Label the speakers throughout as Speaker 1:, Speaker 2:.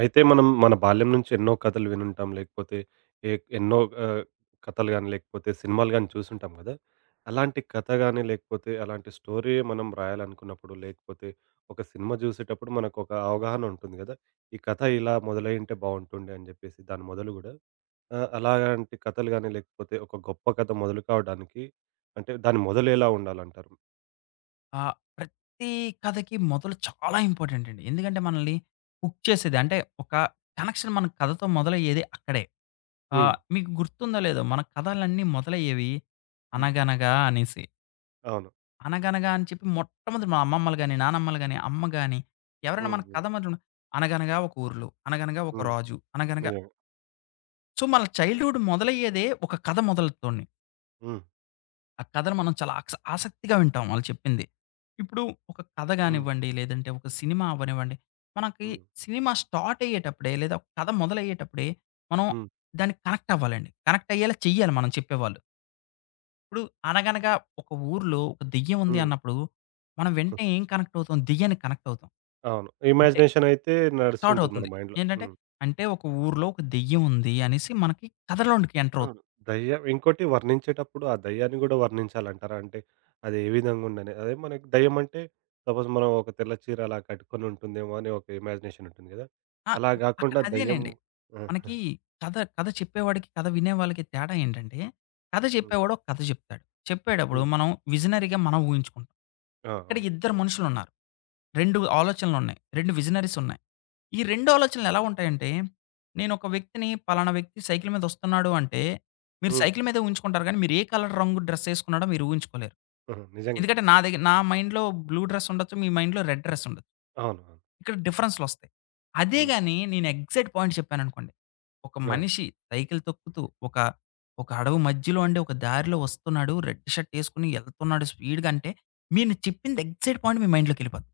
Speaker 1: అయితే మనం మన బాల్యం నుంచి ఎన్నో కథలు వినుంటాం. లేకపోతే ఎన్నో ఆహ్, కథలు గాని, లేకపోతే సినిమాలు గాని చూసుంటాం గదా! అలాంటి కథ గాని, లేకపోతే అలాంటి స్టోరీ మనం రాయాలనుకున్నప్పుడు, లేకపోతే ఒక సినిమా జూసేటప్పుడు మనకొక అవగాహన ఉంటుంది గదా! ఈ కథ ఇలా మొదలయ్యుంటే బావుంటుండే అని జెప్పేసి దాని మొదలు గూడా. అలాంటి కథలు గాని, లేకపోతే ఒక గొప్ప కథ మొదలు కావడానికి అంటే దాని మొదలు ఎలా ఉండాలంటారు?
Speaker 2: ఆ! ప్రతి కథకి మొదలు చాలా ఇంపార్టెంట్ అండి. ఎందుకంటే మనల్ని హుక్ చేసేది అంటే ఒక కనెక్షన్ మన కథతో మొదలయ్యేది అక్కడే.
Speaker 1: హ్మ్.
Speaker 2: మీకు గుర్తుందో లేదో మన కథలన్నీ మొదలయ్యేవి
Speaker 1: హ్మ్.
Speaker 2: 'అనగనగా' అనేసి.
Speaker 1: అవును.
Speaker 2: 'అనగనగా' అని చెప్పి మొట్టమొదటి మా అమ్మమ్మలు గాని, నానమ్మలు గాని, అమ్మ గాని ఎవరైనా
Speaker 1: హ్మ్.
Speaker 2: మన
Speaker 1: హ్మ్.
Speaker 2: కథ మొదలు 'అనగనగా ఒక ఊర్లో, అనగనగా ఒక
Speaker 1: హ్మ్.
Speaker 2: రాజు, అనగనగా'.
Speaker 1: నిజంగా.
Speaker 2: సో మన చైల్డ్‌హుడ్ మొదలయ్యేదే ఒక కథ మొదలుతోనే.
Speaker 1: హ్మ్.
Speaker 2: ఆ కథను మనం చాలా ఆసక్తిగా వింటాం వాళ్ళు చెప్పింది. ఇప్పుడు ఒక కథ
Speaker 1: హ్మ్.
Speaker 2: గానివ్వండి, లేదంటే ఒక సినిమా అవ్వనివ్వండి, మనకి
Speaker 1: హ్మ్.
Speaker 2: సినిమా స్టార్ట్ అయ్యేటప్పుడే లేదా ఒక కథ మొదలయ్యేటప్పుడే మనం
Speaker 1: హ్మ్.
Speaker 2: దానికి కనెక్ట్ అవ్వాలండి. కనెక్ట్ అయ్యేలా చెయ్యాలి మనం చెప్పేవాళ్ళు. ఇప్పుడు అనగనగా ఒక ఊర్లో ఒక దెయ్యం ఉంది
Speaker 1: హ్మ్.
Speaker 2: అన్నప్పుడు, మనం వెంటనే ఏం కనెక్ట్ అవుతాం? దెయ్యానికి కనెక్ట్ అవుతాం.
Speaker 1: అవును.
Speaker 2: అంతే
Speaker 1: ఇమాజినేషన్ అయితే
Speaker 2: స్టార్ట్
Speaker 1: నడుస్తుంటది మన
Speaker 2: అవుతుంది.
Speaker 1: మైండ్‌లో.
Speaker 2: ఏంటంటే,
Speaker 1: హ్మ్.
Speaker 2: అంటే ఒక ఊర్లో ఒక దెయ్యం ఉంది అనేసి మనకి కథలోనికి ఎంటర్ అవుతుంది.
Speaker 1: అవును. దెయ్యం ఇంకోటి వర్ణించేటప్పుడు ఆ దెయ్యాన్ని గూడా వర్ణించాలంటారా? అంటే అది ఏ విధంగా ఉండని? అదే మనకి దెయ్యం అంటే సపోజ్ మనం ఒక తెల్ల చీర అలా కట్టుకొని ఉంటుందేమో అని ఒక ఇమాజినేషన్ ఉంటుంది గదా!
Speaker 2: ఆ!
Speaker 1: అలా
Speaker 2: అక్కడ
Speaker 1: గాకుండా దెయ్యం
Speaker 2: అదేనండి.
Speaker 1: ఆహా!
Speaker 2: మనకి కథ కథ చెప్పేవాడికి, కథ వినేవాళ్ళకి తేడా ఏంటంటే, కథ
Speaker 1: హ్మ్.
Speaker 2: చెప్పేవాడు ఒక కథ చెప్తాడు. చెప్పేటప్పుడు
Speaker 1: హ్మ్.
Speaker 2: మనం విజనరీగా ఊహించుకుంటాం.
Speaker 1: ఆ!
Speaker 2: ఇక్కడ
Speaker 1: అవును.
Speaker 2: ఇద్దరు మనుషులున్నారు. 2 ఆలోచనలున్నాయి. 2 విజనరీస్ ఉన్నాయి. ఈ 2 ఆలోచనలు ఎలా ఉంటాయంటే, నేనొక వ్యక్తిని పలానా వ్యక్తి సైకిల్ మీద వస్తున్నాడు అంటే, మీరు
Speaker 1: హ్మ్.
Speaker 2: సైకిల్ మీదే ఊహించుకుంటారు గానీ, మీరు ఏ కలర్ రంగు డ్రెస్ ఏసుకున్నాడో మీరు ఊహించుకోలేరు.
Speaker 1: హుహు. నిజంగా.
Speaker 2: ఎందుకంటే నా దగ్గర నా మైండ్‌లో బ్లూ డ్రెస్ ఉండొచ్చు. మీ మైండ్‌లో రెడ్ డ్రెస్ ఉండొచ్చు.
Speaker 1: అవును. అవును.
Speaker 2: ఇక్కడ డిఫరెన్స్‌లొస్తాయి. అదే
Speaker 1: హ్మ్.
Speaker 2: గాని నేను ఎగ్జాక్ట్ పాయింట్ చెప్పాననుకోండి. ఒక
Speaker 1: అవును.
Speaker 2: మనిషి సైకిల్ తొక్కుతూ ఒక ఒక అడవి మధ్యలో అండి ఒక దారిలో వస్తున్నాడు. రెడ్ షర్ట్ ఏసుకొని ఎళ్తున్నాడు స్పీడ్‌గా అంటే, మీరు చెప్పింది ఎగ్జాక్ట్ పాయింట్ మీ మైండ్‌లోకెళ్ళిపోద్ది.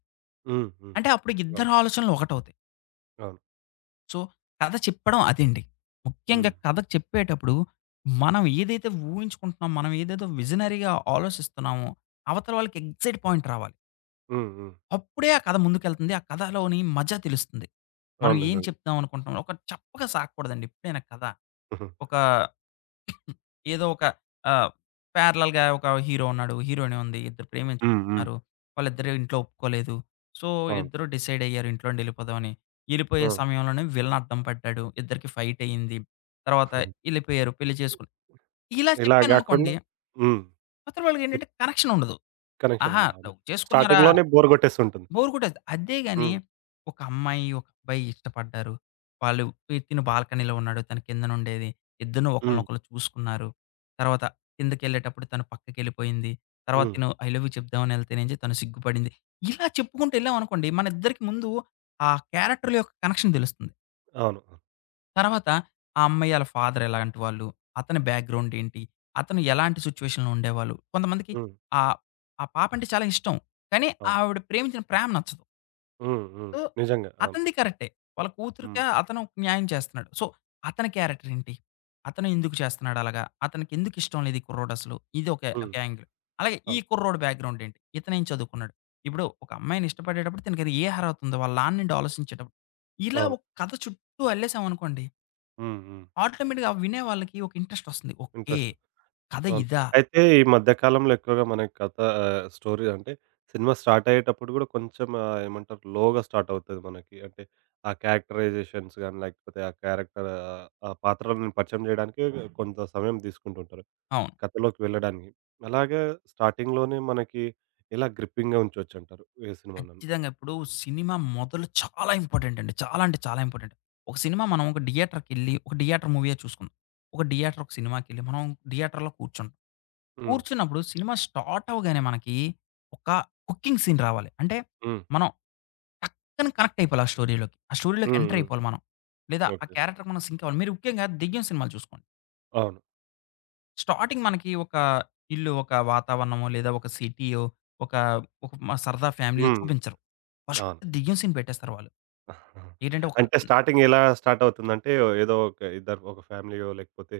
Speaker 1: హ్మ్. హ్మ్.
Speaker 2: అంటే అప్పుడు
Speaker 1: అవును.
Speaker 2: ఇద్దరి ఆలోచనలు ఒకటవుతాయి.
Speaker 1: అవును.
Speaker 2: సో, కథ చెప్పడం అదండి. ముఖ్యంగా
Speaker 1: హ్మ్.
Speaker 2: కథ చెప్పేటప్పుడు మనం ఏదైతే ఊహించుకుంటున్నామో, మనం ఏదేదో విజనరీగా ఆలోచిస్తున్నామో, అవతల వాళ్ళకి ఎగ్జాక్ట్ పాయింట్ రావాలి.
Speaker 1: హ్మ్. హ్మ్.
Speaker 2: అప్పుడే ఆ కథ ముందుకెళ్తుంది. ఆ కథలోని మజా తెలుస్తుంది. మనం
Speaker 1: అవును.
Speaker 2: ఏం
Speaker 1: నిజంగా.
Speaker 2: చెప్దాం అనుకుంటున్నాం. ఒక చప్పగా సాగకూడదండి ఎప్పుడైనా కథ.
Speaker 1: హుహు.
Speaker 2: ఒక ఏదో ఒక ఆహ్, ప్యారలల్‌గా ఒక హీరో ఉన్నాడు. హీరోయిన్ ఉంది. ఇద్దరు
Speaker 1: హ్మ్. హ్మ్.
Speaker 2: ప్రేమించుకుంటున్నారు. వాళ్ళిద్దరూ ఇంట్లో ఒప్పుకోలేదు. సో,
Speaker 1: అవును.
Speaker 2: ఇద్దరు డిసైడ్ అయ్యారు ఇంట్లో నుండి ఎళ్ళిపోదామని. ఎళ్ళిపోయే
Speaker 1: ఆ!
Speaker 2: సమయంలోనే విలన్ అడ్డం పడ్డాడు. ఇద్దరికి ఫైట్ అయింది. తర్వాత ఎళ్ళిపోయారు. పెళ్లి చేసుకుని ఇలా
Speaker 1: ఇలా
Speaker 2: చెప్పాననుకోండి,
Speaker 1: గాకుండా హ్మ్.
Speaker 2: అవతల వాళ్ళకేంటంటే కనెక్షన్ ఉండదు.
Speaker 1: కనెక్షన్
Speaker 2: ఆహా!
Speaker 1: ఉండదు. అవును.
Speaker 2: లవ్ చేసుకున్నారా?
Speaker 1: స్టార్టింగ్‌లోనే బోర్ గొట్టేస్తుంటుంది.
Speaker 2: బోర్ కొట్టేస్తది. అదే గాని
Speaker 1: హ్మ్.
Speaker 2: ఒక అమ్మాయి, ఒక అబ్బాయి ఇష్టపడ్డారు. వాళ్ళు బాల్కనీలో ఉన్నాడు. తను కిందనుండేది. ఇద్దరు
Speaker 1: హ్మ్.
Speaker 2: ఒకళ్ళనొకళ్ళు చూసుకున్నారు. తర్వాత కిందకెళ్ళేటప్పుడు తను పక్కకెళ్ళిపోయింది. తర్వాత
Speaker 1: హ్మ్.
Speaker 2: ఐ లవ్ యూ చెప్దామని ఎళ్తేనేంచి తను సిగ్గుపడింది. ఇలా చెప్పుకుంటూ ఎళ్ళామనుకోండి మన ఇద్దరికి ముందు ఆ క్యారెక్టర్‌ల యొక్క కనెక్షన్ తెలుస్తుంది.
Speaker 1: అవును.
Speaker 2: తర్వాత ఆ అమ్మాయి ఆళ్ళ ఫాదర్ ఎలాంటి వాళ్ళు, అతని బ్యాక్‌గ్రౌండ్ ఏంటి, అతను ఎలాంటి సిట్యుయేషన్‌లో ఉండేవాళ్ళు. కొంతమందికి
Speaker 1: హ్మ్.
Speaker 2: ఆహ్, ఆ పాపంటే చాలా ఇష్టం. కానీ
Speaker 1: అవును.
Speaker 2: ఆవిడ ప్రేమించిన ప్రేమ నచ్చదు.
Speaker 1: హ్మ్. హ్మ్.
Speaker 2: సో,
Speaker 1: నిజంగా. అవును.
Speaker 2: అతనిది కరెక్టే. వాళ్ళ కూతురికే
Speaker 1: హ్మ్.
Speaker 2: అతను న్యాయం చేస్తున్నాడు. సో, అతని క్యారెక్టర్ ఏంటి? అతను ఎందుకు చేస్తున్నాడు అలాగా? అతనికి ఎందుకు ఇష్టం లేదు ఈ కుర్రోడు అసలు? ఇది ఒక ఒక
Speaker 1: హ్మ్.
Speaker 2: యాంగిల్. అలాగే ఈ
Speaker 1: అవును.
Speaker 2: కుర్రోడు బ్యాక్‌గ్రౌండ్ ఏంటి? ఇతనేం చదువుకున్నాడు? ఇప్పుడు ఒక అమ్మాయిని ఇష్టపడేటప్పుడు తనకి అది ఏ అర్హత ఉందో? వాళ్ళ నాన్నేంటి ఆలోచించేటప్పుడు. ఇలా
Speaker 1: అవును.
Speaker 2: ఒక కథ చుట్టూ అల్లేసామనుకోండి,
Speaker 1: హ్మ్. హ్మ్.
Speaker 2: ఆటోమేటిక్‌గా వినే వాళ్ళకి ఒక ఇంట్రెస్ట్ వస్తుంది. ఓకే.
Speaker 1: ఇంట్రెస్ట్.
Speaker 2: కథ
Speaker 1: అవును.
Speaker 2: ఇదా?
Speaker 1: అయితే ఈ మధ్య కాలంలో ఎక్కువగా మనకి కథ స్టోరీ అంటే సినిమా స్టార్ట్ అయ్యేటప్పుడు గూడా కొంచెం ఏమంటారు లోగా స్టార్ట్ అవుతది మనకి. అంటే ఆ క్యారెక్టరైజేషన్స్ గాని, లేకపోతే ఆ క్యారెక్టర్ ఆ పాత్రలను పరిచయం జేయడానికి కొంత సమయం తీసుకుంటుంటారు.
Speaker 2: అవును.
Speaker 1: కథలోకి వెళ్ళడానికి. అలాగే స్టార్టింగ్‌లోనే మనకి ఇలా గ్రిప్పింగ్‌గా ఉంచొచ్చంటారు ఏ సినిమానన్నా.
Speaker 2: ఖచ్చితంగా. ఇప్పుడు సినిమా మొదలు చాలా ఇంపార్టెంట్ అండి. చాలా అంటే చాలా ఇంపార్టెంట్. ఒక సినిమా మనం ఒక థియేటర్‌కెళ్ళి ఒక థియేటర్ మూవీయే చూసుకుందాం. ఒక థియేటర్ ఒక సినిమాకెళ్ళి మనం థియేటర్‌లో కూర్చుంటాం.
Speaker 1: హ్మ్.
Speaker 2: కూర్చున్నప్పుడు సినిమా స్టార్ట్ అవ్వగానే మనకి ఒక హుకింగ్ సీన్ రావాలి. అంటే
Speaker 1: హ్మ్.
Speaker 2: మనం టక్కన కనెక్ట్ అయిపోవాలి ఆ స్టోరీలోకి. ఆ స్టోరీలోకి
Speaker 1: హ్మ్.
Speaker 2: ఎంటర్
Speaker 1: హ్మ్.
Speaker 2: అయిపోవాలి మనం. లేదా ఆ
Speaker 1: ఓకే.
Speaker 2: క్యారెక్టర్‌కి మనం సింక్ అవ్వాలి. మీరు ముఖ్యంగా దెయ్యం సినిమాలు చూసుకోండి.
Speaker 1: అవును.
Speaker 2: స్టార్టింగ్ మనకి ఒక ఇల్లు, ఒక వాతావరణమో లేదా ఒక సిటీయో, ఒక ఒక మ సరదా ఫ్యామిలీయో
Speaker 1: హ్మ్.
Speaker 2: చూపించరు. ఫస్ట్
Speaker 1: అవును.
Speaker 2: దెయ్యం సీన్ పెట్టేస్తారు వాళ్ళు. ఏంటంటే ఒక
Speaker 1: అంటే స్టార్టింగ్ ఎలా స్టార్ట్ అవుతుందంటే ఏదో ఒక ఇద్దరు ఒక ఫ్యామిలీయో లేకపోతే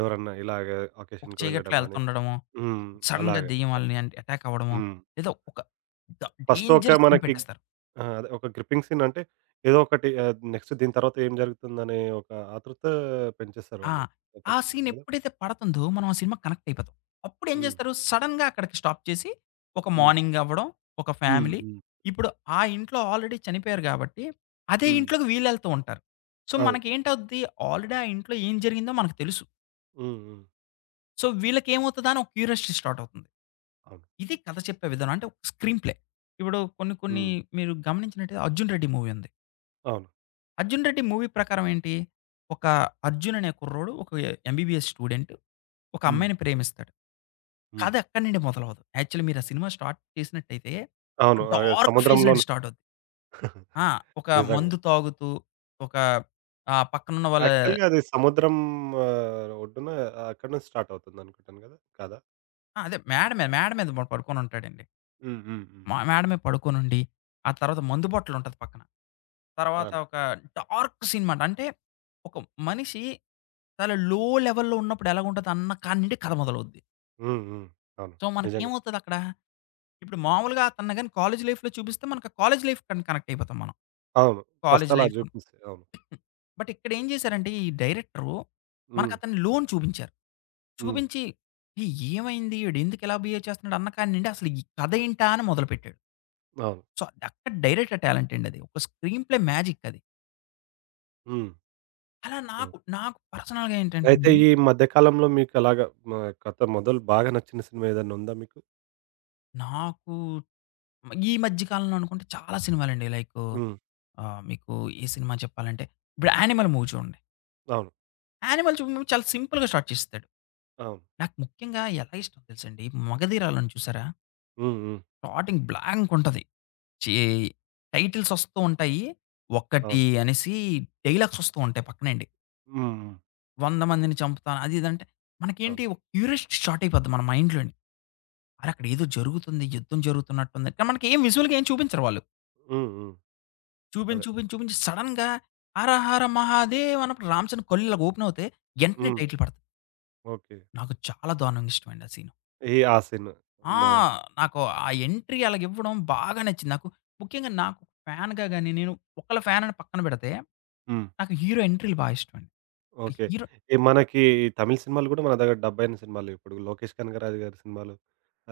Speaker 1: ఎవరన్నా ఇలాగ
Speaker 2: ఒక
Speaker 1: అకేషన్‌కి
Speaker 2: చీకట్లో
Speaker 1: వెళ్ళడం గాని
Speaker 2: ఎళ్తుండడమో,
Speaker 1: హ్మ్.
Speaker 2: సడెన్‌గా
Speaker 1: అలాగే.
Speaker 2: దెయ్యం
Speaker 1: అక్
Speaker 2: ఆళ్ళని అంటే అటాక్ అవ్వడమో,
Speaker 1: హ్మ్.
Speaker 2: లేదా ఒక డ
Speaker 1: ఫస్ట్ ఒక
Speaker 2: డేంజర్ సీన్
Speaker 1: మనకి
Speaker 2: పెట్టేస్తారు.
Speaker 1: ఆ! అదే ఒక గ్రిప్పింగ్ సీన్ అంటే ఏదో ఒకటి నెక్స్ట్ దీని తర్వాత ఏం జరుగుతుందనే ఒక ఆతృత పెంచేస్తారు
Speaker 2: ఆ!
Speaker 1: వాళ్ళు
Speaker 2: ఆ సీన్
Speaker 1: ప్రేక్షకులు గదా!
Speaker 2: ఎప్పుడైతే పడుతుందో మనం ఆ సినిమాకి కనెక్ట్ అయిపోతాం. అప్పుడేం
Speaker 1: హ్మ్.
Speaker 2: చేస్తారు సడెన్‌గా అక్కడికి స్టాప్ చేసి ఒక
Speaker 1: హ్మ్.
Speaker 2: మార్నింగ్ అవ్వడం, ఒక
Speaker 1: హ్మ్.
Speaker 2: ఫ్యామిలీ
Speaker 1: హ్మ్.
Speaker 2: ఇప్పుడు ఆ ఇంట్లో ఆల్రెడీ చనిపోయారు కాబట్టి, అదే
Speaker 1: హ్మ్.
Speaker 2: ఇంట్లోకి వీళ్ళెళ్తూ ఉంటారు. సో,
Speaker 1: అవును.
Speaker 2: మనకేంటవుద్ది ఆల్రెడీ ఆ ఇంట్లో ఏం జరిగిందో మనకు తెలుసు.
Speaker 1: హ్మ్. హ్మ్.
Speaker 2: సో, వీళ్ళకేమవుతదా అని ఒక క్యూరియాసిటీ స్టార్ట్ అవుతుంది.
Speaker 1: అవును.
Speaker 2: ఇది కథ చెప్పే విధానం. అంటే ఒక స్క్రీన్ ప్లే. ఇప్పుడు కొన్ని కొన్ని
Speaker 1: హ్మ్.
Speaker 2: మీరు గమనించినట్టయితే 'అర్జున్ రెడ్డి' మూవీ ఉంది.
Speaker 1: అవును.
Speaker 2: 'అర్జున్ రెడ్డి' మూవీ ప్రకారం ఏంటి? ఒక అర్జున్ అనే కుర్రోడు ఒక ఎంబీబీఎస్ స్టూడెంట్. ఒక
Speaker 1: హ్మ్.
Speaker 2: అమ్మాయిని ప్రేమిస్తాడు.
Speaker 1: హ్మ్.
Speaker 2: కథ ఎక్కడి నుండి మొదలవ్వదు. యాక్చువల్లీ మీరు ఆ సినిమా స్టార్ట్ చేసినట్టయితే
Speaker 1: అవును.
Speaker 2: డార్క్ ఫేజ్ నుండి
Speaker 1: సముద్రంలోను
Speaker 2: స్టార్ట్ అవుద్ది. ఆ! ఒక
Speaker 1: నిజంగా.
Speaker 2: మందు తాగుతూ ఒక ఆహ్, పక్కనున్న వాళ్ళ
Speaker 1: యాక్చువల్‌గా అది సముద్రం ఒడ్డున అక్కడి నుంచి స్టార్ట్ అవుతుందనుకుంటాను గదా! కాదా?
Speaker 2: ఆ! అదే మేడ మీద పడుకొని ఉంటాడండి.
Speaker 1: హ్మ్. హ్మ్. హ్మ్.
Speaker 2: మేడ మీద పడుకొనుండి, ఆ తర్వాత మందు బాటిల్ ఉంటది పక్కన. తర్వాత
Speaker 1: అవును.
Speaker 2: ఒక డార్క్ సినిమా అంట. అంటే ఒక మనిషి చాలా లెవెల్‌లో ఉన్నప్పుడు ఎలాగుంటది అన్న కాడి నుండి కథ మొదలవుద్ది.
Speaker 1: హ్మ్. హ్మ్. అవును.
Speaker 2: సో,
Speaker 1: నిజంగా.
Speaker 2: మనకేమవుతదక్కడ, ఇప్పుడు మామూలుగా అతన్ని గాని కాలేజ్ లైఫ్‌లో చూపిస్తే మనకు కాలేజ్ లైఫ్ కనెక్ట్ అయిపోతాం మనం.
Speaker 1: అవును. ఫస్ట్
Speaker 2: కాలేజ్
Speaker 1: అలా
Speaker 2: లైఫ్ అని.
Speaker 1: చూపిస్తాయి. అవును.
Speaker 2: బట్ ఇక్కడ ఏం చేశారంటే ఈ డైరెక్టరు మనకు
Speaker 1: హ్మ్.
Speaker 2: అతని లో‌ని చూపించారు.
Speaker 1: హ్మ్.
Speaker 2: చూపించి, "ఏయ్! ఏమైంది? ఈడు ఎందుకు ఇలా బిహేవ్ చేస్తున్నాడు?" అన్న కాడి నుండి అసలు ఈ కథ ఏంటా అని మొదలుపెట్టాడు.
Speaker 1: అవును.
Speaker 2: సో, అక్కడ డైరెక్టర్ టాలెంట్ అండి అది. ఒక స్క్రీన్ ప్లే మ్యాజిక్ అది.
Speaker 1: హ్మ్.
Speaker 2: అలా
Speaker 1: అవును.
Speaker 2: నాకు నాకు పర్సనల్‌గా
Speaker 1: అయితే
Speaker 2: ఏంటంటేనండి,
Speaker 1: ఈ మధ్య కాలంలో మీకలాగా మ కథ మొదలు బాగా నచ్చిన సినిమా ఏదన్నా ఉందా మీకు?
Speaker 2: నాకు ఈ మధ్య కాలంలో అనుకుంటే చాలా సినిమాలండి. లైకు
Speaker 1: హ్మ్.
Speaker 2: మీకు ఏ సినిమా చెప్పాలంటే, ఇప్పుడు 'యానిమల్' మూవీ చూడండి.
Speaker 1: అవును.
Speaker 2: 'యానిమల్' మూవీ చాలా సింపుల్‌గా స్టార్ట్ చేసేస్తాడు.
Speaker 1: అవును.
Speaker 2: నాకు ముఖ్యంగా ఎలా ఇష్టం తెలుసండి, 'మగధీరాలోన' చూసారా?
Speaker 1: హ్మ్. హ్మ్.
Speaker 2: స్టార్టింగ్ బ్లాంక్ ఉంటది. చీ టైటిల్స్ వస్తూ ఉంటాయి. ఒక్కటి
Speaker 1: అవును.
Speaker 2: అనేసి డైలాగ్స్ వస్తూ ఉంటాయి పక్కనండి.
Speaker 1: హ్మ్. హ్మ్.
Speaker 2: 100 మందిని చంపుతాను అది ఇది అంటే,
Speaker 1: అవును.
Speaker 2: మనకేంటి ఒక క్యూరియాసిటీ స్టార్ట్ అయిపోద్ది మన మైండ్‌లోని. అరె! అక్కడ ఏదో జరుగుతుంది. యుద్ధం జరుగుతున్నట్టుంది. కానీ మనకి ఏం విజువల్‌గా ఏం చూపించరు వాళ్ళు.
Speaker 1: హ్మ్. హ్మ్.
Speaker 2: చూపించి,
Speaker 1: అదే.
Speaker 2: చూపించి, చూపించి సడెన్‌గా 'హర హర మహాదేవ్' అన్నప్పుడు రామ్ చరణ్ కళ్ళు ఇలా ఓపెన్ అవుతాయి. ఎంటనే
Speaker 1: హ్మ్.
Speaker 2: టైటిల్ పడతది.
Speaker 1: ఓకే.
Speaker 2: నాకు చాలా దారుణంగా ఇష్టమండి ఆ సీను.
Speaker 1: ఈ ఆ సిన్
Speaker 2: ఆ!
Speaker 1: మా
Speaker 2: నాకు ఆ ఎంట్రీ అలాగివ్వడం బాగా నచ్చింది. నాకు ముఖ్యంగా ఫ్యాన్‌గా గాని, నేను ఒకళ్ళ ఫ్యాన్ అని పక్కన పెడితే,
Speaker 1: హ్మ్.
Speaker 2: నాకు హీరో ఎంట్రీలు ఇష్టమండి.
Speaker 1: ఓకే.
Speaker 2: హీరో
Speaker 1: ఈ మనకి ఈ తమిళ్ సినిమాలు గూడా మన దగ్గర డబ్బైన సినిమాలు ఇప్పుడు 'లోకేష్ కనగరాజు' గారి సినిమాలు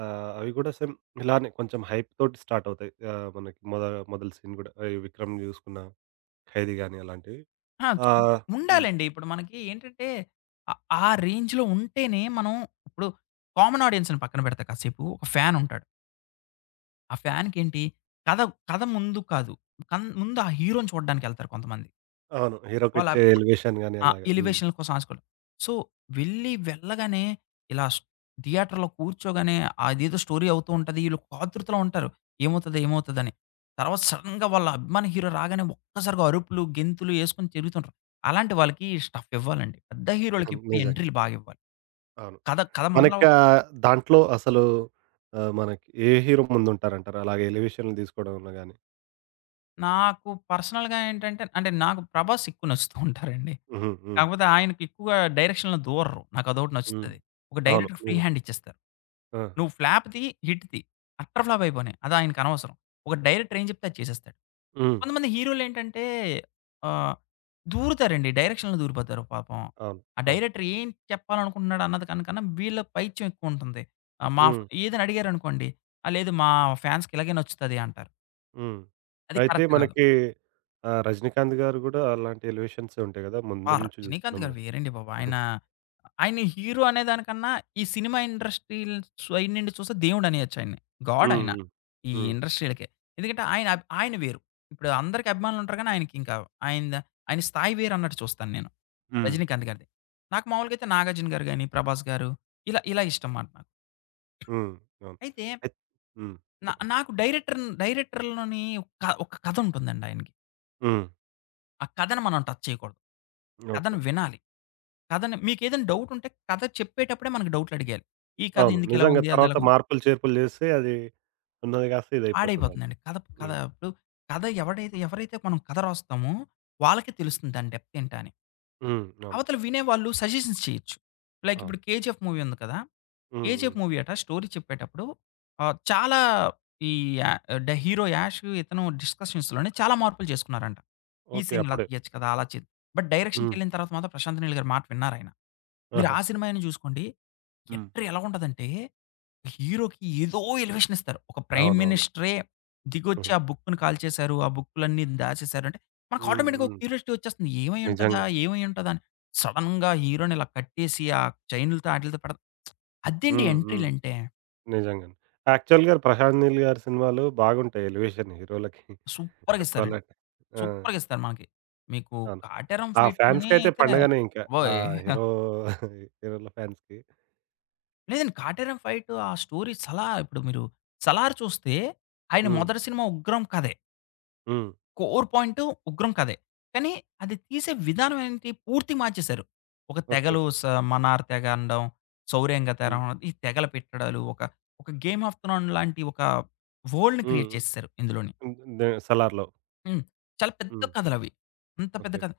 Speaker 1: అవి గూడా సేమ్ ఇలానే కొంచెం హైప్ తోటి స్టార్ట్ అవుతాయి. మనకి మొదలు సీన్ గూడా ఈ 'విక్రమ్' జూసుకున్న 'ఖైదీ' గాని అలాంటివి.
Speaker 2: ఆ!
Speaker 1: ఆహ్, హ్మ్.
Speaker 2: ఉండాలండి. ఇప్పుడు మనకి ఏంటంటే, ఆహ్, ఆ రేంజ్‌లో ఉంటేనే మనం ఇప్పుడు కామన్ ఆడియన్స్‌ని పక్కన పెడితే కాసేపు ఒక ఫ్యాన్ ఉంటాడు. ఆ ఫ్యాన్‌కేంటి కథ కథ ముందు కాదు. ముందు ఆ హీరోని చూడ్డానికెళ్తారు కొంతమంది.
Speaker 1: అవును.
Speaker 2: వాళ్ళ
Speaker 1: హీరోకిచ్చే ఎలివేషన్ గాని
Speaker 2: ఆ!
Speaker 1: అలాగా. హ్మ్.
Speaker 2: ఎలివేషన్‌ల కోసం ఆశపడి. సో, వెళ్ళి వెళ్ళగానే ఇలా స్ థియేటర్‌లో కూర్చోగానే అదేదో స్టోరీ అవుతూ ఉంటది. ఈళ్ళు ఆతృతలో ఉంటారు. ఏమవుతది? ఏమవుతదని. తర్వాత సడెన్‌గా వాళ్ళ అభిమాన హీరో రాగానే ఒక్కసారిగా అరుపులు, గెంతులు యేసుకొని తిరుగుతుంటారు. అలాంటి వాళ్ళకి స్టఫ్ ఇవ్వాలండి. పెద్ద హీరోలకి ఎప్పుడు
Speaker 1: నిజంగా.
Speaker 2: ఎంట్రీలు బాగా ఇవ్వాలి.
Speaker 1: అవును.
Speaker 2: కథ కథ మొదల
Speaker 1: మనకా దాంట్లో అసలు మనకి ఏ హీరో ముందుంటారంటారు? అలాగే ఎలివేషన్‌లు తీసుకోవడంలో గాని?
Speaker 2: నాకు పర్సనల్‌గా ఏంటంటే అంటే నాకు 'ప్రభాస్' ఎక్కువ నచ్చుతూ ఉంటారండి.
Speaker 1: హుహు. హ్మ్.
Speaker 2: కాకపోతే ఆయనకి ఎక్కువగా డైరెక్షన్‌లో దూరరు. నాకదోటి
Speaker 1: హ్మ్.
Speaker 2: నచ్చుతది. ఒక
Speaker 1: అవును.
Speaker 2: డైరెక్టర్ ఫ్రీ
Speaker 1: నిజం.
Speaker 2: హ్యాండ్ ఇచ్చేస్తారు.
Speaker 1: ఆ!
Speaker 2: నువ్వు ఫ్లాప్ తీ, హిట్ తీ. అట్టర్ ఫ్లాప్ అయిపోనియి. అది ఆయనకి అనవసరం. ఒక డైరెక్టర్ ఏం చెప్తే అది చేసేస్తాడు.
Speaker 1: హ్మ్.
Speaker 2: కొంతమంది హీరోలేంటంటే ఆహ్, దూరుతారండి. డైరెక్షన్‌లో దూరిపోతారు పాపం.
Speaker 1: అవును.
Speaker 2: ఆ
Speaker 1: అవును.
Speaker 2: డైరెక్టర్ ఏం చెప్పాలనుకుంటున్నాడు అన్నది దానికన్నా వీళ్ళ పైత్యం ఎక్కువుంటుంది. ఆహ్, మా
Speaker 1: హ్మ్.
Speaker 2: ఏదైనా అడిగారనుకోండి, "ఆ! లేదు మా ఫాన్స్‌కి ఇలాగే నచ్చుతది" అంటారు.
Speaker 1: హ్మ్.
Speaker 2: అది
Speaker 1: అయితే
Speaker 2: కరెక్ట్ కాదు.
Speaker 1: మనకి 'రజనీకాంత్' గారు గూడా అలాంటి ఎలివేషన్సే ఉంటాయి గదా!
Speaker 2: ఆ!
Speaker 1: ముందు నుంచి జూసుకున్నా
Speaker 2: 'రజనీకాంత్' గారు
Speaker 1: మనం.
Speaker 2: వేరండి బాబు. ఆయన హీరో అనే దానికన్నా ఈ సినిమా సైడ్ నుండి చూస్తే దేవుడు అనేయొచ్చు ఆయన్ని. గాడ్ ఆయన.
Speaker 1: హ్మ్. హ్మ్.
Speaker 2: ఈ
Speaker 1: హ్మ్.
Speaker 2: ఇండస్ట్రీ‌లకే. ఎందుకంటే ఆయన వేరు. ఇప్పుడు అందరికి అభిమానులు ఉంటారు కానీ ఆయనకి ఇంకా ఆయనద ఆయన స్థాయి వేరు అన్నట్టు చూస్తాను నేను.
Speaker 1: హ్మ్.
Speaker 2: 'రజనీకాంత్' గారిది. నాకు మామూలుగా అయితే 'నాగార్జున' గారు గాని, 'ప్రభాస్' గారు ఇలా ఇలా ఇష్టం మాట నాకు.
Speaker 1: హ్మ్. అవును.
Speaker 2: అయితే
Speaker 1: అయిత్ హ్మ్.
Speaker 2: నా
Speaker 1: చెప్పండి.
Speaker 2: నాకు డైరెక్టర్‌లోని ఒక ఒక కథ ఉంటుందండి ఆయనకి.
Speaker 1: హ్మ్.
Speaker 2: ఆ కథను మనం టచ్ చేయకూడదు. కథను
Speaker 1: ఓకే.
Speaker 2: వినాలి. కథని మీకేదైనా డౌటుంటే కథ చెప్పేటప్పుడే మనకు డౌట్‌లడిగేయాలి. ఈ కథ
Speaker 1: అవును.
Speaker 2: ఎందుకిలా
Speaker 1: నిజంగా
Speaker 2: ఉంది? అది
Speaker 1: తర్వాత
Speaker 2: ఎలాగుంది?
Speaker 1: మార్పులు, చేర్పులు జేస్తే అది ఉన్నది గాస్త
Speaker 2: పాడైపోతుందండి.
Speaker 1: ఇదయిపోతుందంటారు.
Speaker 2: కథ కథ
Speaker 1: హ్మ్.
Speaker 2: ఇప్పుడు కథ ఎవరైతే మనం కథ రాస్తామో వాళ్ళకే తెలుస్తుంది దాని డెప్త్ ఏంటా అని.
Speaker 1: హ్మ్. అవును.
Speaker 2: అవతల వినేవాళ్ళు సజెషన్స్ చేయొచ్చు. లైక్ ఇప్పుడు
Speaker 1: అవును.
Speaker 2: 'కేజీఎఫ్' మూవీ ఉంది కదా!
Speaker 1: హ్మ్.
Speaker 2: 'కేజీఎఫ్'
Speaker 1: హ్మ్.
Speaker 2: మూవీ అట స్టోరీ చెప్పేటప్పుడు చాలా ఈ యా డ హీరో 'యాష్' ఇతను డిస్కషన్స్‌లోనే చాలా మార్పులు చేసుకున్నారంట. ఈ
Speaker 1: ఓకే.
Speaker 2: సీన్ ఇలా
Speaker 1: అప్పుడే.
Speaker 2: తీయొచ్చు కదా! అలా చేద్దాం. బట్
Speaker 1: హ్మ్.
Speaker 2: డైరెక్షన్‌కెళ్ళిన తర్వాత మాత్రం ప్రశాంత్ నీల్ గారి మాట విన్నారాయన. మీరు
Speaker 1: ఆహా!
Speaker 2: ఆ సినిమా అయినా చూసుకోండి.
Speaker 1: హ్మ్.
Speaker 2: ఎంట్రీ ఎలా ఉంటదంటే, హీరోకి ఏదో ఎలివేషన్ ఇస్తారు. ఒక ప్రైమ్
Speaker 1: అవునవును.
Speaker 2: మినిస్టరే దిగొచ్చి
Speaker 1: హ్మ్.
Speaker 2: ఆ బుక్‌ని కాల్చేశారు. ఆ బుక్‌లన్నీ దాచేశారు అంటే, మనకు
Speaker 1: హ్మ్.
Speaker 2: ఆటోమేటిక్‌గా ఒక
Speaker 1: హ్మ్.
Speaker 2: క్యూరియాసిటీ వచ్చేస్తుంది. ఏమై ఉంటదా?
Speaker 1: నిజంగా.
Speaker 2: ఏమై ఉంటదా? అని. సడెన్‌గా హీరోని ఇలా కట్టేసి ఆ చైన్‌లతో ఆటిలతో పెడ అదేంటి
Speaker 1: హ్మ్. హ్మ్.
Speaker 2: ఎంట్రీలంటే
Speaker 1: నిజంగానే. యాక్చువల్‌గా ప్రశాంత్ నీల్ గారి సినిమాలు బాగుంటాయి. ఎలివేషన్ హీరోలకి
Speaker 2: సూపర్‌గా ఇస్తారండి.
Speaker 1: చెప్పుకోవాలంటే. ఆ!
Speaker 2: సూపర్‌గా ఇస్తారు మనకి. మీకు
Speaker 1: అవును.
Speaker 2: 'కాటేరం
Speaker 1: ఆ
Speaker 2: ఫైట్‌లోనే'
Speaker 1: ఫ్యాన్స్‌కైతే
Speaker 2: అయితే
Speaker 1: పండగనే ఇంకా. ఆ
Speaker 2: అబ్బోయ్!
Speaker 1: హీరో హీరోల ఫ్యాన్స్‌కి.
Speaker 2: లేదండి. 'కాటేరం ఫైట్' ఆ స్టోరీ 'సలార్' ఇప్పుడు మీరు 'సలార్' చూస్తే ఆయన
Speaker 1: హ్మ్.
Speaker 2: మొదటి సినిమా 'ఉగ్రం' కథే.
Speaker 1: హ్మ్.
Speaker 2: కోర్ పాయింట్ 'ఉగ్రం' కథే. కానీ అది తీసే విధానం ఏంటి పూర్తిగా మార్చేశారు. ఒక
Speaker 1: ఓకే.
Speaker 2: తెగలు స 'మనార్' తెగ అనడం, 'శౌర్యంగ' తెగ
Speaker 1: హ్మ్.
Speaker 2: అనడం, ఈ తెగలు పెట్టడాలు ఒక ఒక 'గేమ్ ఆఫ్ థ్రోన్' లాంటి ఒక వరల్డ్‌ని
Speaker 1: హ్మ్.
Speaker 2: క్రియేట్ చేసేసారు ఇందులోని.
Speaker 1: హ్మ్. దే 'సలార్‌లో.'
Speaker 2: హ్మ్. చాలా పెద్ద
Speaker 1: హ్మ్.
Speaker 2: కథలవి. అంత పెద్ద
Speaker 1: ఓకే.
Speaker 2: కథ.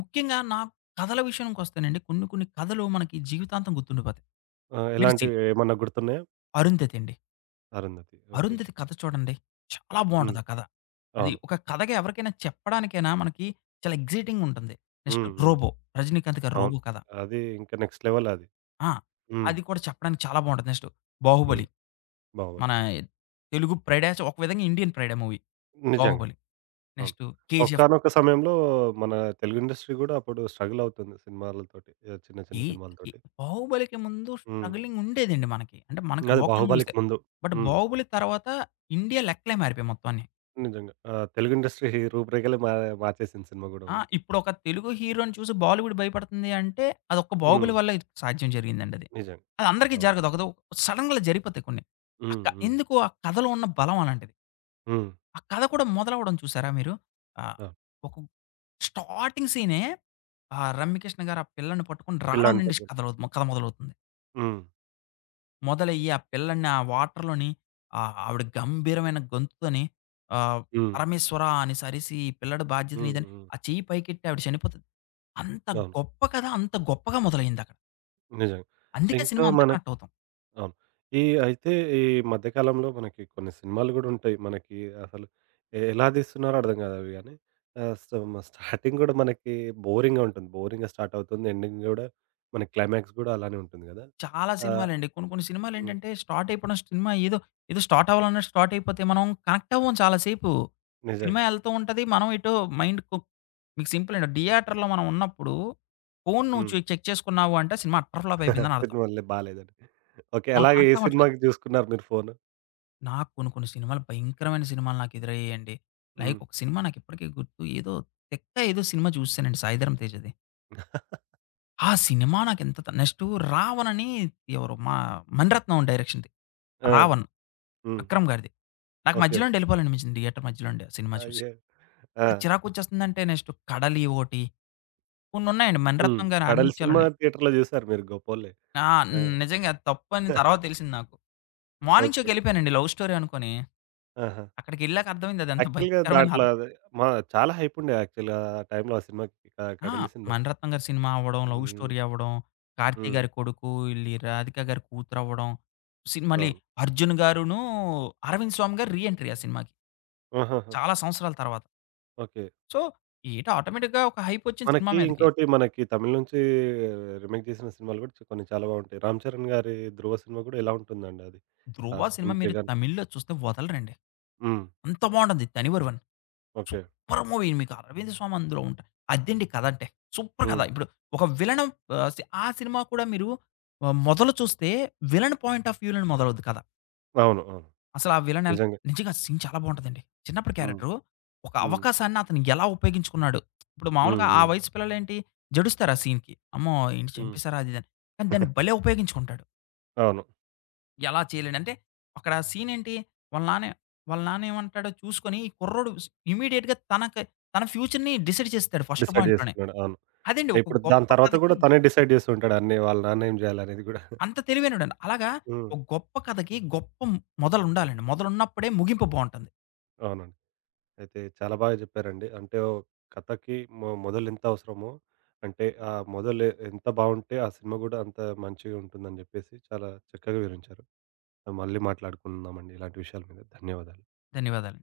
Speaker 2: ముఖ్యంగా నాకు కథల విషయానికొస్తేనండి కొన్ని కొన్ని కథలు మనకి జీవితాంతం గుర్తుండిపోతాయి.
Speaker 1: ఆ!
Speaker 2: మీరు సి
Speaker 1: ఎలాంటివి ఏమన్నా గుర్తున్నాయా?
Speaker 2: 'అరుంధతి' అండి.
Speaker 1: 'అరుంధతి.' ఓకే.
Speaker 2: అరుంధతి కథ చూడండి. చాలా
Speaker 1: హ్మ్.
Speaker 2: బావుంటది ఆ కథ. అది
Speaker 1: అవును.
Speaker 2: ఒక కథగా ఎవరికైనా చెప్పడానికైనా మనకి చాలా ఎక్సైటింగ్ ఉంటుంది. నెక్స్ట్
Speaker 1: హ్మ్. హ్మ్.
Speaker 2: 'రోబో'. రజినీకాంత్ గారి
Speaker 1: అవును.
Speaker 2: 'రోబో' కథ.
Speaker 1: అది ఇంకా నెక్స్ట్ లెవెల్ అది.
Speaker 2: ఆ!
Speaker 1: హ్మ్.
Speaker 2: అది కూడా చెప్పడానికి చాలా బావుంటది. నెక్స్ట్
Speaker 1: హ్మ్.
Speaker 2: 'బాహుబలి'.
Speaker 1: బాహుబలి.
Speaker 2: మన
Speaker 1: అవును.
Speaker 2: తెలుగు ప్రైడే ఒక విధంగా ఇండియన్ ప్రైడే మూవీ
Speaker 1: నిజంగా.
Speaker 2: 'బాహుబలి.'
Speaker 1: అవును.
Speaker 2: Next 'KGF'.
Speaker 1: ఒకానొక సమయంలో మన తెలుగు ఇండస్ట్రీ గూడా అప్పుడు స్ట్రగుల్ అవుతుంది సినిమాలతోటి. చిన్న చిన్న
Speaker 2: ఈ ఈ
Speaker 1: సినిమాలతోటి.
Speaker 2: 'బాహుబలికి' ముందు
Speaker 1: హ్మ్.
Speaker 2: స్ట్రగలింగ్ ఉండేదండి మనకి. అంటే మనకి
Speaker 1: అది
Speaker 2: లోకల్
Speaker 1: 'బాహుబలి'కి
Speaker 2: మూవీసే.
Speaker 1: ముందు.
Speaker 2: బట్
Speaker 1: హ్మ్.
Speaker 2: 'బాహుబలి' తర్వాత ఇండియా లెక్కలే మారిపోయాయి మొత్తం అన్ని.
Speaker 1: నిజంగా. తెలుగు ఇండస్ట్రీ రూపురేఖలే మార్చేసింది సినిమా గూడా
Speaker 2: ఆ!
Speaker 1: మనకి.
Speaker 2: ఇప్పుడొక తెలుగు హీరోని చూసి బాలీవుడ్ భయపడుతుంది అంటే, అదొక్క
Speaker 1: హ్మ్.
Speaker 2: 'బాహుబలి' వల్ల ఇది సాధ్యం జరిగిందండది.
Speaker 1: నిజంగా.
Speaker 2: అది అది అందరికీ
Speaker 1: అవును.
Speaker 2: జరగదు. సడెన్‌గా జరిగిపోతాయి కొన్ని. ఆ
Speaker 1: హ్మ్.
Speaker 2: క
Speaker 1: హ్మ్.
Speaker 2: ఎందుకు ఆ కథలో ఉన్న బలం అలాంటిది.
Speaker 1: హ్మ్.
Speaker 2: ఆ కథ కూడా మొదలవ్వడం చూసారా మీరు? ఆహ్,
Speaker 1: అవును.
Speaker 2: ఒక స్టార్టింగ్ సీనే ఆ 'రమ్యకృష్ణ' గారు ఆ పిల్లని పట్టుకొని రావడం
Speaker 1: పిల్లాడిని
Speaker 2: నుండి
Speaker 1: పట్టుకొని.
Speaker 2: కథ కథ మొదలవుతుంది.
Speaker 1: హ్మ్.
Speaker 2: మొదలయ్యి ఆ పిల్లని ఆ వాటర్‌లోని ఆవిడ గంభీరమైన గొంతుతోని ఆహ్,
Speaker 1: హ్మ్.
Speaker 2: పరమేశ్వర అనేసి అరిసి, "ఈ పిల్లాడి బాధ్యత
Speaker 1: హ్మ్.
Speaker 2: నీదని"
Speaker 1: హ్మ్.
Speaker 2: ఆ చెయ్యి పైకెట్టి ఆవిడ చనిపోతది. అంత
Speaker 1: అవును.
Speaker 2: గొప్ప కథ అంత గొప్పగా మొదలైందక్కడ.
Speaker 1: నిజంగా.
Speaker 2: అందుకే
Speaker 1: ఇంకా
Speaker 2: సినిమా అంత
Speaker 1: మన
Speaker 2: కనెక్ట్ అవుతాం.
Speaker 1: అవును. ఈ అయితే ఈ మధ్య కాలంలో మనకి కొన్ని సినిమాలు గూడా ఉంటాయి. మనకి అసలు ఎలా తీస్తున్నారో అర్థం గాదు అవి గానీ. సో, స్టార్టింగ్ గూడా మనకి బోరింగ్‌గా ఉంటుంది. బోరింగ్‌గా స్టార్ట్ అవుతుంది. ఎండింగ్ గూడా మనకి క్లైమాక్స్ గూడా అలానే ఉంటుంది గదా!
Speaker 2: చాలా
Speaker 1: ఆహ్,
Speaker 2: సినిమాలండి. కొన్ని కొన్ని
Speaker 1: హ్మ్.
Speaker 2: సినిమాలేంటంటే స్టార్ట్ అయిపోవడం సినిమా ఏదో, ఏదో స్టార్ట్ అవ్వాలన్నట్టు స్టార్ట్ అయిపోతే మనం కనెక్ట్ అవ్వం చాలా
Speaker 1: హ్మ్.
Speaker 2: సేపు. సినిమా
Speaker 1: నిజంగా.
Speaker 2: ఎళ్తూ ఉంటది. మనం ఎటో మైండ్ కు మీకు సింపుల్ అండి. థియేటర్‌లో మనం ఉన్నప్పుడు ఫోను నువ్వు
Speaker 1: హ్మ్.
Speaker 2: చెక్ చేసుకున్నావు అంటే సినిమా అట్టర్ ఫ్లాప్ అయిపోయిందని అర్థం.
Speaker 1: సినిమాలే బాలేదని. ఓకే.
Speaker 2: మనం
Speaker 1: అలాగే ఏ
Speaker 2: కనెక్ట్ అవ్వట్లేదు.
Speaker 1: సినిమాకి జూసుకున్నారు మీరు ఫోను?
Speaker 2: నాకు కొన్ని కొన్ని సినిమాలు భయంకరమైన సినిమాలు నాకు ఎదురయ్యాయండి. లైక్
Speaker 1: హ్మ్.
Speaker 2: ఒక సినిమా నాకిప్పటికీ గుర్తు. ఏదో సినిమా చూసేసానండి సాయిధరమ్ తేజది. ఆ సినిమా నాకెంత త నెక్స్టు 'రావణ్' అని ఎవరో మా మణిరత్నం డైరెక్షన్‌ది.
Speaker 1: ఆ!
Speaker 2: 'రావణ్'
Speaker 1: హ్మ్.
Speaker 2: విక్రమ్ గారిది. నాకు
Speaker 1: ఓకే.
Speaker 2: మధ్యలో నుండి ఎళ్ళిపోవాలనిపించింది థియేటర్ మధ్యలో నుండి ఆ సినిమా చూసి.
Speaker 1: అయ్యో! ఆ!
Speaker 2: చిరాకొచ్చేస్తుందంటే నెక్స్ట్ 'కడలి' ఓటి కొన్నున్నాయండి.
Speaker 1: హ్మ్.
Speaker 2: మణిరత్నం గారి
Speaker 1: 'కడల్' సినిమా
Speaker 2: ఆనిముత్యాలోనే.
Speaker 1: థియేటర్‌లో జూసారు మీరు గొప్పోళ్ళే.
Speaker 2: ఆ!
Speaker 1: ఆ!
Speaker 2: నిజంగా అది తప్పని తర్వాత తెలిసింది నాకు. Morning
Speaker 1: okay.
Speaker 2: షో‌కెళ్ళిపోయానండి లవ్ స్టోరీ అనుకోని.
Speaker 1: ఆహా!
Speaker 2: అక్కడికెళ్ళాక అర్థమైంది అదెంత
Speaker 1: యాక్చువల్‌గా
Speaker 2: భయంకరమైన.
Speaker 1: దాంట్లో అది మా చాలా హైప్ ఉండే యాక్చువల్‌గా ఆ టైంలో ఆ సినిమాకి
Speaker 2: ఆ!
Speaker 1: 'కడలి' సినిమాకి.
Speaker 2: 'మణిరత్నం' గారి సినిమా అవ్వడం, లవ్
Speaker 1: హ్మ్.
Speaker 2: స్టోరీ అవ్వడం, 'కార్తీ'
Speaker 1: హ్మ్.
Speaker 2: గారి కొడుకు, ఈళ్ళీ 'రాధిక' గారి కూతురవ్వడం, మళ్ళీ
Speaker 1: అవును.
Speaker 2: 'అర్జున్' గారును, 'అరవింద్ స్వామి' గారు రీ ఎంట్రీ ఆ సినిమాకి
Speaker 1: ఆహాహా!
Speaker 2: చాలా సంవత్సరాల తర్వాత.
Speaker 1: ఓకే.
Speaker 2: సో, ఏటో ఆటోమేటిక్‌గా ఒక హైపొచ్చింది సినిమా
Speaker 1: మనకి
Speaker 2: మీదకి.
Speaker 1: ఇంకోటి మనకి తమిళ్ నుంచి రీమేక్ చేసిన సినిమాలు కూడా కొన్ని చాలా బాగుంటాయి. రామ్ చరణ్ గారి 'ధ్రువ' సినిమా కూడా ఎలా ఉంటుందండి అది. ఆ
Speaker 2: 'ధ్రువ' సినిమా
Speaker 1: స్క్రీన్ ప్లే
Speaker 2: మీరు
Speaker 1: గాని
Speaker 2: తమిళ్‌లో చూస్తే వదలరండి.
Speaker 1: హ్మ్.
Speaker 2: అంత బావుంటది 'తనివరువన్'.
Speaker 1: ఓకే.
Speaker 2: Super movie. మీకు 'అరవింద్ స్వామి' అందులో ఉంటారు. అదండి కథ అంటే. సూపర్ కథ.
Speaker 1: హ్మ్.
Speaker 2: ఇప్పుడు ఒక విలన్, ఆహ్, సి ఆ సినిమా కూడా మీరు మొదలు చూస్తే విలన్ పాయింట్ ఆఫ్ వ్యూ‌లోని మొదలవుద్ది కథ.
Speaker 1: అవును. అవును.
Speaker 2: అసలు ఆ విలన్ ఎల్
Speaker 1: నిజంగా.
Speaker 2: నిజంగా సీన్ చాలా బావుంటదండి. చిన్నప్పుడు
Speaker 1: హ్మ్.
Speaker 2: క్యారెక్టరు ఒక
Speaker 1: హ్మ్.
Speaker 2: అవకాశాన్ని అతను ఎలా ఉపయోగించుకున్నాడు. ఇప్పుడు మామూలుగా
Speaker 1: హ్మ్.
Speaker 2: ఆ
Speaker 1: హ్మ్.
Speaker 2: వయసు పిల్లలేంటి జడుస్తారు ఆ సీన్‌కి. అమ్మో! ఏంటి
Speaker 1: హ్మ్.
Speaker 2: చంపేసారా అది ఇది అని. కానీ దాన్ని భలే ఉపయోగించుకుంటాడు.
Speaker 1: అవును.
Speaker 2: ఎలా చేయలేడంటే అక్కడ ఆ సీన్ ఏంటి వాళ్ళ నాన్న వాళ్ళ నాన్న ఏమంటాడో చూసుకొని ఈ కుర్రోడు ఇమ్మీడియేట్‌గా తనకి తన ఫ్యూచర్‌ని డిసైడ్ చేసేస్తాడు ఫస్ట్
Speaker 1: డిసైడ్
Speaker 2: పాయింట్‌లోనే.
Speaker 1: చేసుకున్నాడు. అవును.
Speaker 2: అదండి ఒక
Speaker 1: ఇప్పుడు
Speaker 2: గొప్ప
Speaker 1: దాని తర్వాత
Speaker 2: కథకి
Speaker 1: కూడా తనే డిసైడ్ చేస్తూ ఉంటాడు అన్నీ వాళ్ళ నాన్న ఏం చేయాలనేది కూడా.
Speaker 2: అంత తెలివైనోడండి. అలాగా
Speaker 1: హ్మ్.
Speaker 2: ఒక గొప్ప కథకి గొప్ప మొదలుండాలండి. మొదలున్నప్పుడే ముగింపు బావుంటుంది.
Speaker 1: అవునండి. అయితే చాలా బాగా చెప్పారండి. అంటే ఓ కథకి మొదలెంత అవసరమో, అంటే ఆ మొదలు ఎంత బావుంటే ఆ సినిమా గూడా అంత మంచిగుంటుందని జెప్పేసి చాలా చక్కగా వివరించారు. మళ్ళీ మాట్లాడుకుందామండి ఇలాంటి విషయాల మీద. ధన్యవాదాలు.
Speaker 2: ధన్యవాదాలు.